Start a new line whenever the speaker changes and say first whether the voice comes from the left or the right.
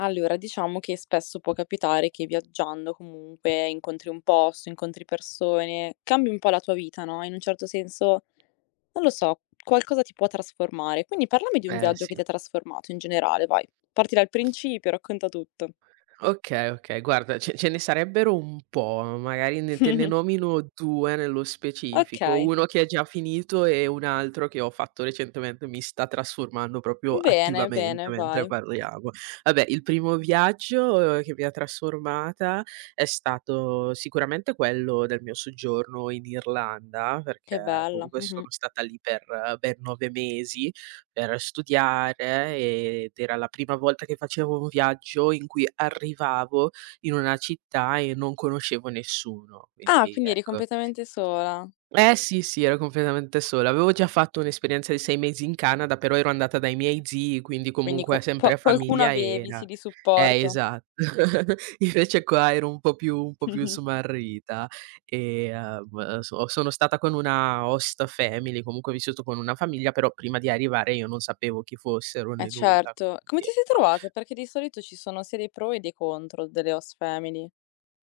left: Allora, diciamo che spesso può capitare che viaggiando comunque incontri un posto, incontri persone, cambi un po' la tua vita, no, in un certo senso, non lo so, qualcosa ti può trasformare. Quindi parlami di un
right: Eh
left: viaggio che
right: sì.
left: ti ha trasformato in generale, vai. Parti dal principio, racconta tutto.
right: Okay, okay, guarda ce ne sarebbero un po', magari ne te ne nomino 2 nello specifico,
left: Okay,
right: uno che è già finito e un altro che ho fatto recentemente, mi sta trasformando proprio attivamente
left: bene,
right: mentre
left: vai.
right: parliamo. Vabbè, il primo viaggio che mi ha trasformata è stato sicuramente quello del mio soggiorno in Irlanda,
left: Che
right: perché
left: bella.
right: comunque
left: Mh-mh.
right: sono stata lì per ben 9 mesi per studiare ed era la prima volta che facevo un viaggio in cui arrivavo in una città e non conoscevo nessuno,
left: Ah,
right: quindi
left: quindi eri
right: ecco.
left: completamente sola.
right: Eh sì, sì, ero completamente sola. Avevo già fatto un'esperienza di 6 mesi in Canada, però ero andata dai miei zii, quindi
left: Quindi
right: comunque
left: co
right: sempre a
left: qua qualcuno
right: famiglia
left: avevi, sì,
right: era
left: di supporto.
right: esatto. Invece qua ero un po' più smarrita e, sono stata con una host family, comunque ho vissuto con una famiglia, però prima di arrivare io non sapevo chi fossero
left: Eh
right: né nulla,
left: certo. Come
right: quindi
left: ti sei
right: ecco.
left: trovata? Perché di solito ci sono sia dei pro e dei contro delle host family.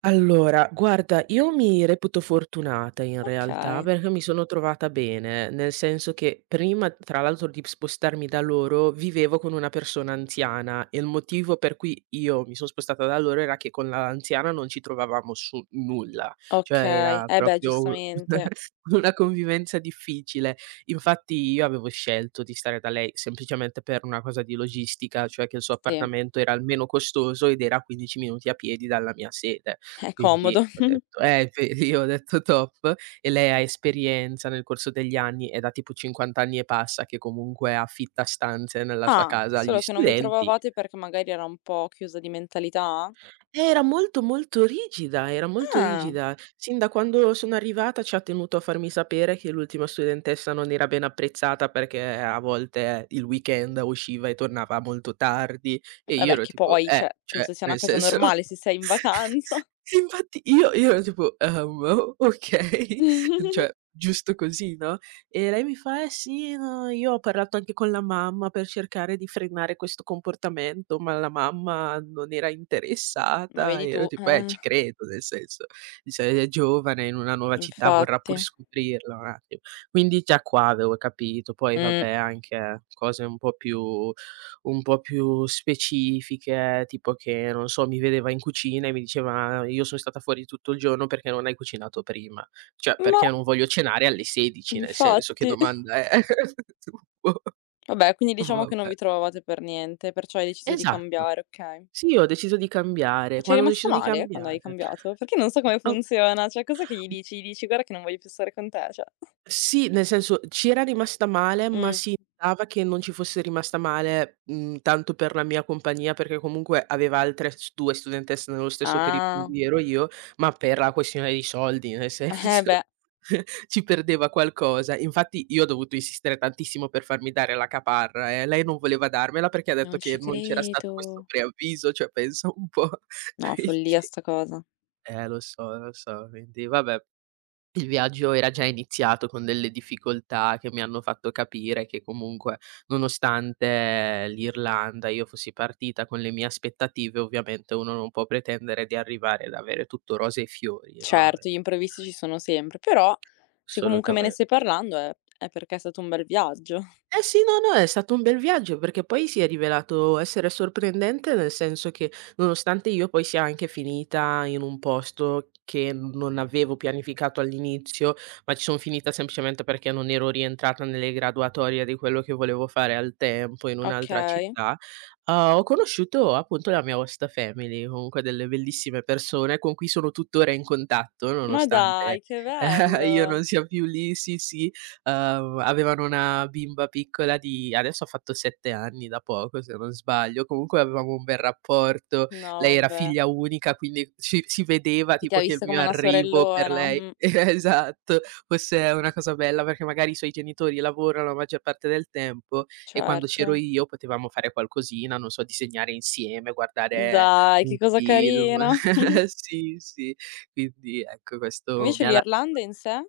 right: Allora, guarda, io mi reputo fortunata in realtà,
left: Okay,
right: perché mi sono trovata bene, nel senso che prima, tra l'altro, di spostarmi da loro, vivevo con una persona anziana e il motivo per cui io mi sono spostata da loro era che con l'anziana non ci trovavamo su nulla, cioè
left: okay.
right: era
left: Eh beh,
right: proprio u
left: giustamente.
right: una convivenza difficile. Infatti io avevo scelto di stare da lei semplicemente per una cosa di logistica, cioè che il suo
left: Sì,
right: appartamento era il meno costoso ed era a 15 minuti a piedi dalla mia sede.
left: è
right: Quindi
left: comodo.
right: ho detto inf io ho detto: "Top". E lei ha esperienza nel corso degli anni, è da tipo 50 anni e passa che comunque affitta stanze nella sua
left: Ah,
right: casa agli
left: solo che non vi
right: studenti
left: trovavate perché magari era un po' chiusa di mentalità?
right: era molto, molto rigida, era molto
left: Ah,
right: rigida. Sin da quando sono arrivata ci ha tenuto a farmi sapere che l'ultima studentessa non era ben apprezzata perché a volte il weekend usciva e tornava molto tardi e io
left: vabbè
right: ero
left: che
right: tipo:
left: poi, cioè,
right: Cioè
left: penso sia una
right: nel
left: cosa
right: senso"
left: normale se sei in vacanza.
right: Infatti io ero tipo: "O okay, cioè giusto così, no?" E lei mi fa: "Eh sì, no, io ho parlato anche con la mamma per cercare di frenare questo comportamento, ma la mamma non era
left: Ma
right: interessata."
left: vedi
right: E
left: tu,
right: io tipo: ci credo, nel senso, dice è giovane, in una nuova città, vorrà pur
left: infatti.
right: scoprirla un attimo." Quindi già qua avevo capito, poi
left: Mh.
right: vabbè anche cose un po' più specifiche, tipo che, non so, mi vedeva in cucina e mi diceva: "Io son stata fuori tutto il giorno perché non hai cucinato prima." Cioè,
left: Ma
right: perché non voglio cenare alle 16:00, nel senso, che
left: infatti.
right: domanda è?
left: Vabbè, quindi
right: Boh,
left: diciamo che non
right: vabbè.
left: vi trovavate per niente, perciò hai deciso di
right: Esatto.
left: cambiare, okay.
right: Sì, ho deciso di
left: Ma
right: cambiare.
left: c'è
right: Quando ho
left: rimasta
right: deciso di
left: male quando hai
right: cambiare,
left: cambiato? Perché non so come
right: ho
left: funziona, cioè cos'è che gli dici? Gli dici: "Guarda che non voglio più stare con te", cioè
right: Sì, nel senso ci era rimasta male, ma
left: mh.
right: si notava che non ci fosse rimasta male, tanto per la mia compagnia, perché comunque aveva altre s 2 studentesse nello stesso periodo in
left: Ah.
right: cui ero io, ma per la questione dei soldi, nel
left: Eh
right: senso
left: beh,
right: ci perdeva qualcosa. Infatti io ho dovuto insistere tantissimo per farmi dare la caparra, lei non voleva darmela perché ha detto
left: non
right: che
left: ci
right: non c'era stato questo
left: credo.
right: preavviso, cioè pensa un po'.
left: No,
right: Quindi
left: follia sta cosa.
right: lo so, quindi vabbè. Il viaggio era già iniziato con delle difficoltà che mi hanno fatto capire che comunque, nonostante l'Irlanda, io fossi partita con le mie aspettative, ovviamente uno non può pretendere di arrivare ad avere tutto rose e fiori, no,
left: Certo, gli imprevisti ci sono sempre, però se comunque me ne
right: assolutamente.
left: stai parlando è perché è stato un bel viaggio.
right: Eh sì, no, no, è stato un bel viaggio perché poi si è rivelato essere sorprendente, nel senso che nonostante io poi sia anche finita in un posto che non avevo pianificato all'inizio, ma ci son finita semplicemente perché non ero rientrata nelle graduatorie di quello che volevo fare al tempo in un'altra
left: Okay.
right: città, ho conosciuto appunto la mia host family, comunque delle bellissime persone con cui sono tuttora in contatto
left: Ma
right: nonostante
left: dai, che
right: eh, io
left: bello.
right: non sia più lì, sì, sì avevano una bimba piccola di adesso ha fatto 7 anni da poco se non sbaglio, comunque avevamo un bel rapporto, lei
left: No,
right: era
left: vabbè.
right: figlia unica quindi si vedeva
left: Chi ti
right: tipo
left: ha
right: che il
left: vista
right: mio
left: come una
right: arrivo per
left: sorellona,
right: lei esatto, fosse una cosa bella perché magari i suoi genitori lavorano la maggior parte del tempo e quando c'ero
left: certo.
right: io potevamo fare qualcosina, non so, disegnare insieme, guardare
left: Dai,
right: un
left: che cosa
right: film
left: carina.
right: sì, sì, quindi ecco questo mi
left: Invece
right: ha la
left: l'Irlanda in sé?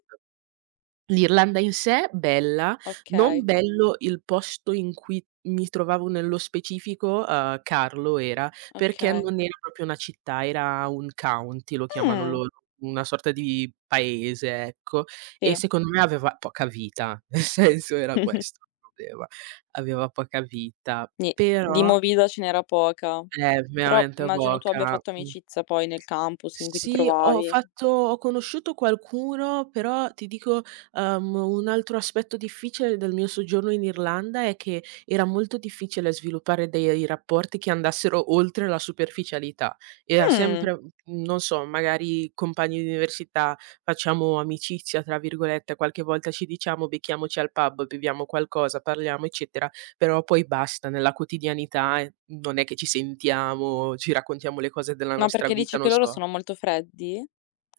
right: L'Irlanda in sé bella, non
left: Okay.
right: bello il posto in cui mi trovavo nello specifico, Carlo era, perché
left: Okay.
right: non era proprio una città, era un county, lo chiamano
left: Mh.
right: loro, una sorta di paese, ecco, e
left: Sì.
right: secondo me aveva poca vita, nel senso era questo il problema, aveva poca vita,
left: Ni di
right: però
left: movida ce n'era poca. Però
right: veramente
left: immagino tu abbia
right: poca.
left: fatto
right: Mh.
left: amicizia poi nel campus in cui ti
right: Sì, ho
left: trovavi.
right: fatto ho conosciuto qualcuno, però ti dico, un altro aspetto difficile del mio soggiorno in Irlanda è che era molto difficile sviluppare dei rapporti che andassero oltre la superficialità. Era
left: Mh.
right: sempre, non so, magari compagni di università, facciamo "amicizia" tra virgolette, qualche volta ci diciamo, becchiamoci al pub, beviamo qualcosa, parliamo, eccetera, però poi basta, nella quotidianità, non è che ci sentiamo, ci raccontiamo le cose della
left: Ma
right: nostra
left: perché
right: vita,
left: dici
right: non
left: che loro
right: so.
left: sono molto freddi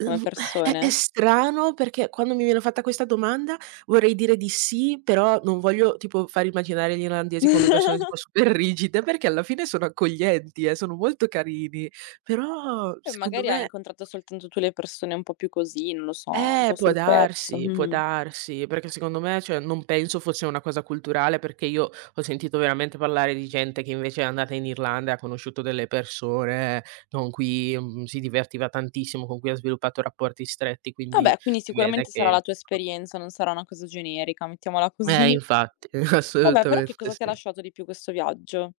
left: come
right: è
left: persone?
right: strano perché quando mi viene fatta questa domanda vorrei dire di sì, però non voglio tipo far immaginare gli irlandesi come persone tipo super rigide, perché alla fine sono accoglienti, sono molto carini, però
left: E
right: secondo
left: magari hai
right: me
left: incontrato soltanto tu le persone un po' più così, non lo so, un po' sul pezzo.
right: può
left: Mh-mh.
right: darsi, perché secondo me, cioè, non penso fosse una cosa culturale, perché io ho sentito veramente parlare di gente che invece è andata in Irlanda e ha conosciuto delle persone con cui, si divertiva tantissimo, con cui ha sviluppato rapporti stretti, quindi
left: Vabbè, quindi
right: si vede
left: sicuramente sarà
right: che
left: la tua esperienza, non sarà una cosa generica, mettiamola
right: eh
left: così.
right: infatti,
left: Vabbè, però che
right: assolutamente
left: cosa ti ha
right: sì.
left: lasciato di più questo viaggio?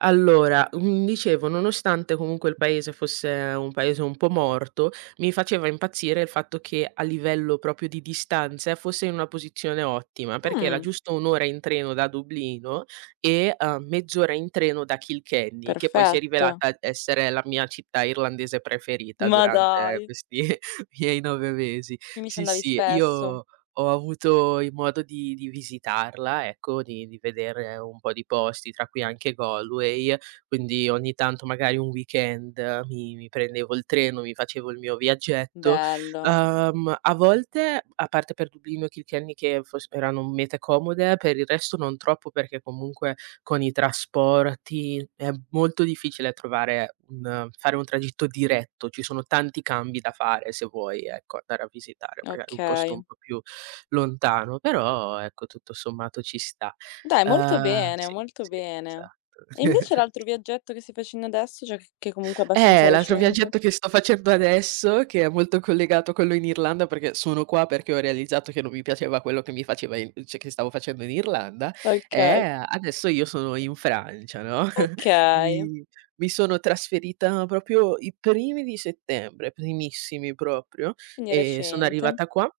right: Allora, dicevo, nonostante comunque il paese fosse un paese un po' morto, mi faceva impazzire il fatto che a livello proprio di distanze fosse in una posizione ottima, perché era
left: Mh.
right: giusto 1 ora in treno da Dublino e, mezz'ora in treno da Kilkenny, che poi si è
left: Perfetto.
right: rivelata essere la mia città irlandese preferita
left: Ma
right: durante
left: dai,
right: questi miei 9 mesi.
left: quindi ci
right: Sì,
left: andavi
right: sì,
left: spesso?
right: io ho avuto il modo di visitarla, ecco, di vedere un po' di posti, tra cui anche Galway, quindi ogni tanto magari un weekend mi prendevo il treno, mi facevo il mio viaggetto.
left: Bello,
right: A volte, a parte per Dublino e Kilkenny che fos erano mete comode, per il resto non troppo perché comunque con i trasporti è molto difficile trovare un fare un tragitto diretto, ci sono tanti cambi da fare se vuoi, ecco, andare a visitare magari un posto
left: okay.
right: un po' più lontano, però ecco tutto sommato ci sta.
left: Dai,
right: Sì,
left: molto
right: sì,
left: bene.
right: esatto.
left: E invece l'altro viaggetto che stai facendo adesso, cioè che comunque è abbastanza
right: L'altro
left: recente?
right: viaggetto che sto facendo adesso, che è molto collegato a quello in Irlanda, perché sono qua perché ho realizzato che non mi piaceva quello che mi faceva in cioè che stavo facendo in Irlanda,
left: Okay,
right: è adesso io sono in Francia, no,
left: okay,
right: mi mi sono trasferita proprio i primi di settembre, primissimi proprio,
left: quindi
right: e sono
left: recente.
right: arrivata qua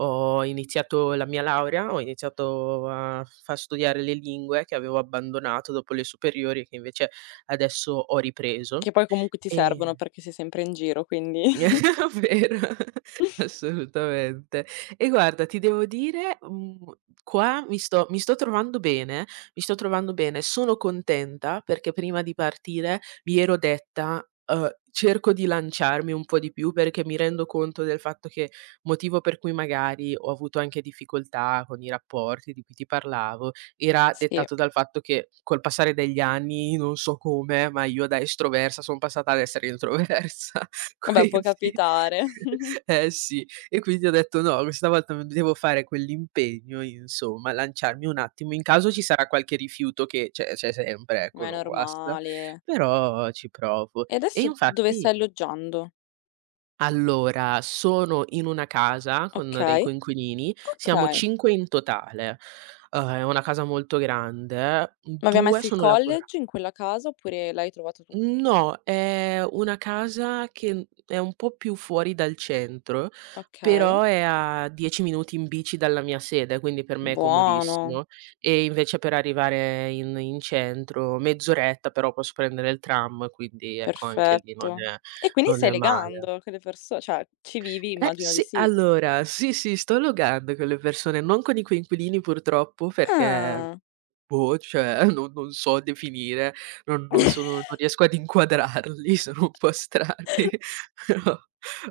right: ho iniziato la mia laurea, ho iniziato a far studiare le lingue che avevo abbandonato dopo le superiori, che invece adesso ho ripreso,
left: Che poi comunque ti servono
right: e
left: perché sei sempre in giro, quindi
right: vero, assolutamente. E guarda, ti devo dire, qua mi sto trovando bene, mi sto trovando bene. Sono contenta perché prima di partire mi ero detta, "Cerco di lanciarmi un po' di più", perché mi rendo conto del fatto che motivo per cui magari ho avuto anche difficoltà con i rapporti di cui ti parlavo, era
left: sì.
right: dettato dal fatto che col passare degli anni, non so come, ma io da estroversa son passata ad essere introversa.
left: Vabbè, può
right: Quindi
left: capitare,
right: eh sì, e quindi ho detto: "No, questa volta non devo fare quell'impegno, insomma, lanciarmi un attimo, in caso ci sarà qualche rifiuto che c'è sempre, ecco,
left: ma è
right: non guasta,
left: normale.
right: però ci provo".
left: E
right: E
left: adesso dove
right: infatti
left: stai alloggiando?
right: allora, sono in una casa con dei
left: Okay,
right: coinquilini, siamo
left: okay.
right: 5 in totale, è una casa molto grande,
left: Ma vi ha
right: 2
left: messo il
right: sono lavora
left: college in quella casa oppure l'hai trovato tu?
right: No, è una casa che, è un po' più fuori dal centro,
left: Okay.
right: però è a 10 minuti in bici dalla mia sede, quindi per me è
left: Buono,
right: comodissimo. E invece per arrivare in centro mezz'oretta, però posso prendere il tram, quindi ecco anche lì
left: perfetto. E quindi
right: non
left: stai
right: è male.
left: legando con le perso cioè ci vivi,
right: Eh
left: immagino di
right: sì,
left: sì.
right: allora sì, sì, sto allogando con le persone, non con i coinquilini purtroppo perché
left: Ah.
right: Boh, cioè non so definire, non riesco ad inquadrarli, sono un po' strani, però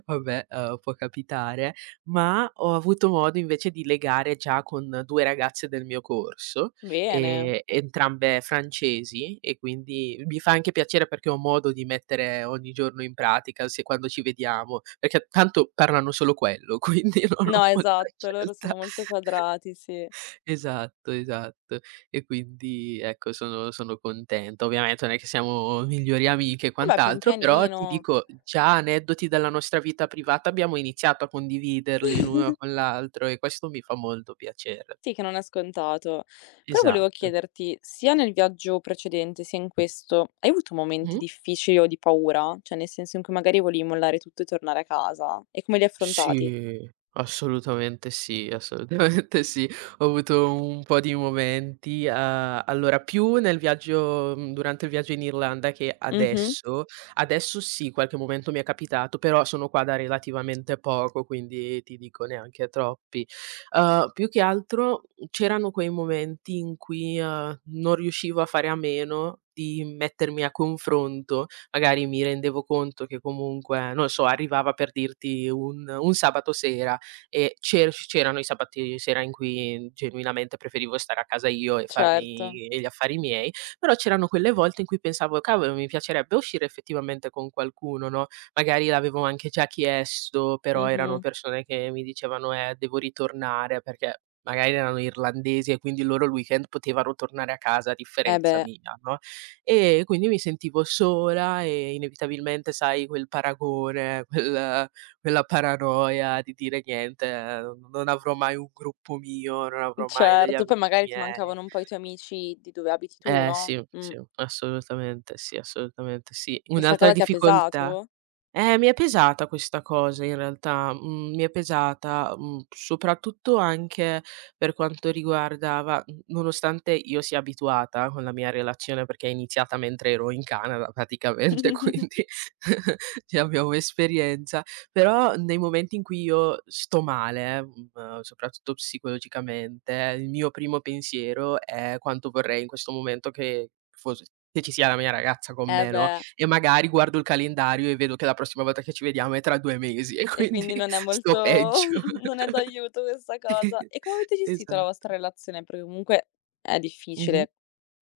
right: vabbè, può capitare. Ma ho avuto modo invece di legare già con 2 ragazze del mio corso,
left: Bene.
right: entrambe francesi e quindi mi fa anche piacere perché ho modo di mettere ogni giorno in pratica se quando ci vediamo, perché tanto parlano solo quello, quindi non ho
left: No,
right: molta
left: esatto, loro
right: scelta.
left: sono molto quadrati, sì.
right: Esatto, esatto. E quindi ecco sono contento. Ovviamente non è che siamo migliori amiche e
left: Vabbè, pian
right: quant'altro, però ti
left: pianino.
right: dico già aneddoti della nostra vita privata abbiamo iniziato a condividerli l'uno con l'altro e questo mi fa molto piacere.
left: Sì, che non è scontato. Però volevo
right: Esatto.
left: chiederti, sia nel viaggio precedente, sia in questo, hai avuto momenti
right: Mh-mh.
left: difficili o di paura? Cioè nel senso in cui magari volevi mollare tutto e tornare a casa? E come li hai affrontati?
right: Sì, sì, assolutamente sì. Ho avuto un po' di momenti, allora più nel viaggio durante il viaggio in Irlanda che
left: Mh-mh,
right: adesso. Adesso sì, qualche momento mi è capitato, però sono qua da relativamente poco, quindi ti dico neanche troppi. Più che altro c'erano quei momenti in cui, non riuscivo a fare a meno di mettermi a confronto, magari mi rendevo conto che comunque, non lo so, arrivava per dirti un sabato sera e c'erano i sabati sera in cui genuinamente preferivo stare a casa io e
left: certo.
right: farmi gli affari miei, però c'erano quelle volte in cui pensavo: "Cavolo, mi piacerebbe uscire effettivamente con qualcuno", no, magari l'avevo anche già chiesto, però erano
left: Mh-mh.
right: persone che mi dicevano: devo ritornare", perché magari erano irlandesi e quindi loro il weekend potevano tornare a casa a
left: Eh
right: differenza
left: beh.
right: mia, no? E quindi mi sentivo sola e inevitabilmente, sai, quel paragone, quella paranoia di dire: "Niente, n non avrò mai un gruppo mio, non avrò mai degli
left: Certo, poi
right: amici
left: magari ti
right: miei".
left: mancavano un po' i tuoi amici di dove abiti tu,
right: Eh
left: no,
right: sì, sì, assolutamente sì, assolutamente sì.
left: e 'sta
right: Un'altra
left: cosa ti ha
right: difficoltà
left: pesato?
right: mi è pesata questa cosa in realtà, mi è pesata, soprattutto anche per quanto riguardava n nonostante io sia abituata con la mia relazione, perché è iniziata mentre ero in Canada praticamente, quindi ci abbiamo esperienza, però nei momenti in cui io sto male, soprattutto psicologicamente, il mio primo pensiero è: "Quanto vorrei in questo momento che fos che ci sia la mia ragazza con
left: Eh
right: me", no?
left: beh,
right: E magari guardo il calendario e vedo che la prossima volta che ci vediamo è tra 2 mesi e
left: e quindi
right: quindi
left: non è
right: sto
left: molto
right: peggio.
left: non è d'aiuto questa cosa. E come avete gestito la vostra
right: Esatto.
left: relazione? Perché comunque è
right: Mh-mh.
left: difficile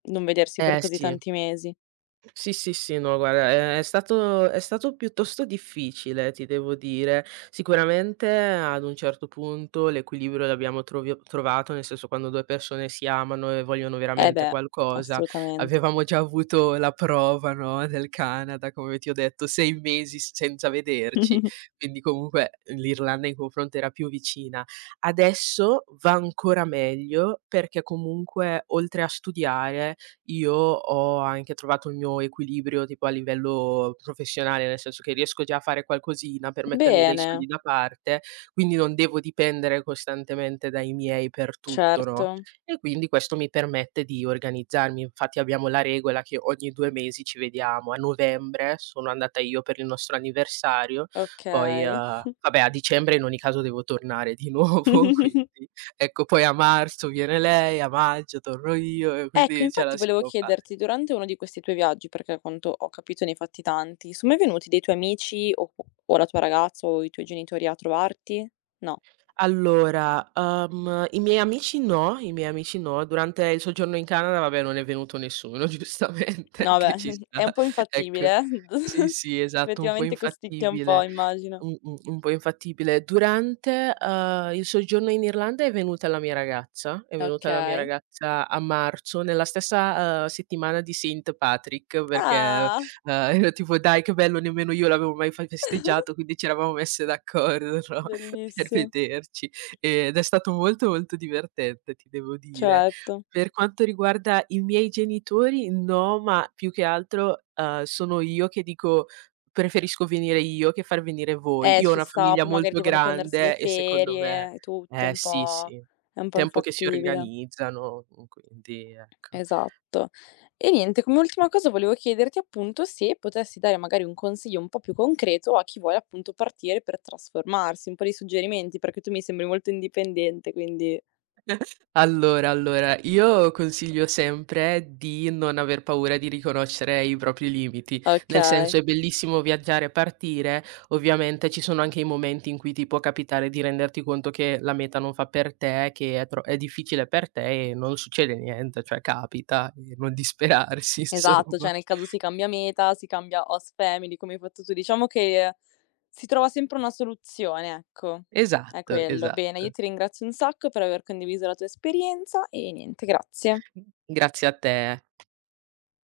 left: non vedersi per
right: Eh
left: così
right: sì.
left: tanti mesi.
right: Sì, sì, sì, no guarda è stato piuttosto difficile, ti devo dire. Sicuramente ad un certo punto l'equilibrio l'abbiamo trovio trovato, nel senso quando 2 persone si amano e vogliono
left: Eh
right: veramente
left: beh,
right: qualcosa,
left: assolutamente.
right: avevamo già avuto la prova, no, del Canada, come ti ho detto, 6 mesi s senza vederci, quindi comunque l'Irlanda in confronto era più vicina. Adesso va ancora meglio perché comunque oltre a studiare io ho anche trovato il mio equilibrio tipo a livello professionale, nel senso che riesco già a fare qualcosina per mettermi dei soldi
left: Bene,
right: da parte, quindi non devo dipendere costantemente dai miei per tutto,
left: certo,
right: no, e quindi questo mi permette di organizzarmi. Infatti abbiamo la regola che ogni 2 mesi ci vediamo. A novembre sono andata io per il nostro anniversario, poi,
left: okay.
right: vabbè a dicembre in ogni caso devo tornare di nuovo, quindi ecco, poi a marzo viene lei, a maggio torno io e
left: Ecco,
right: quindi ce la
left: infatti
right: si
left: volevo
right: può
left: chiederti,
right: fare.
left: durante uno di questi tuoi viaggi, perché a quanto ho capito ne hai fatti tanti, son mai venuti dei tuoi amici o la tua ragazza o i tuoi genitori a trovarti? No.
right: Allora, i miei amici no, i miei amici no. Durante il soggiorno in Canada, vabbè, non è venuto nessuno giustamente,
left: No beh,
right: che ci
left: è
right: sta.
left: un po'
right: Ecco.
left: infattibile.
right: Sì, sì, esatto, un po'
left: Effettivamente costicchia un po',
right: infattibile.
left: immagino.
right: Mh-mh, un po' infattibile. Durante, il soggiorno in Irlanda è venuta la mia ragazza, è venuta la mia
left: Okay.
right: ragazza a marzo, nella stessa, settimana di Saint Patrick perché,
left: Ah,
right: ero tipo: "Dai che bello, nemmeno io l'avevo mai fa festeggiato", quindi ci eravamo messe d'accordo, no, per
left: bellissimo.
right: vederci. Ed è stato molto, molto divertente, ti devo dire.
left: Certo.
right: Per quanto riguarda i miei genitori no, ma più che altro, sono io che dico preferisco venire io che far venire voi. Io ho
left: Ci
right: una
left: sta,
right: famiglia
left: poi magari
right: molto
left: devono prendersi le
right: grande e secondo me
left: ferie e tutto,
right: eh sì, sì,
left: è un po'
right: tempo che si
left: infattibile.
right: organizzano, quindi ecco.
left: Esatto. E niente, come ultima cosa volevo chiederti appunto se potessi dare magari un consiglio un po' più concreto a chi vuole appunto partire per trasformarsi, un po' di suggerimenti, perché tu mi sembri molto indipendente, quindi
right: Allora, allora, io consiglio sempre di non aver paura di riconoscere i propri limiti, nel senso
left: okay.
right: è bellissimo viaggiare e partire, ovviamente ci sono anche i momenti in cui ti può capitare di renderti conto che la meta non fa per te, che è, è difficile per te e non succede niente, cioè capita, e non disperarsi,
left: Esatto,
right: insomma.
left: cioè nel caso si cambia meta, si cambia host family, come hai fatto tu, diciamo che si trova sempre una soluzione, ecco. È
right: Esatto,
left: quello. Bene, io
right: esatto.
left: ti ringrazio un sacco per aver condiviso la tua esperienza e niente, grazie.
right: Grazie a te.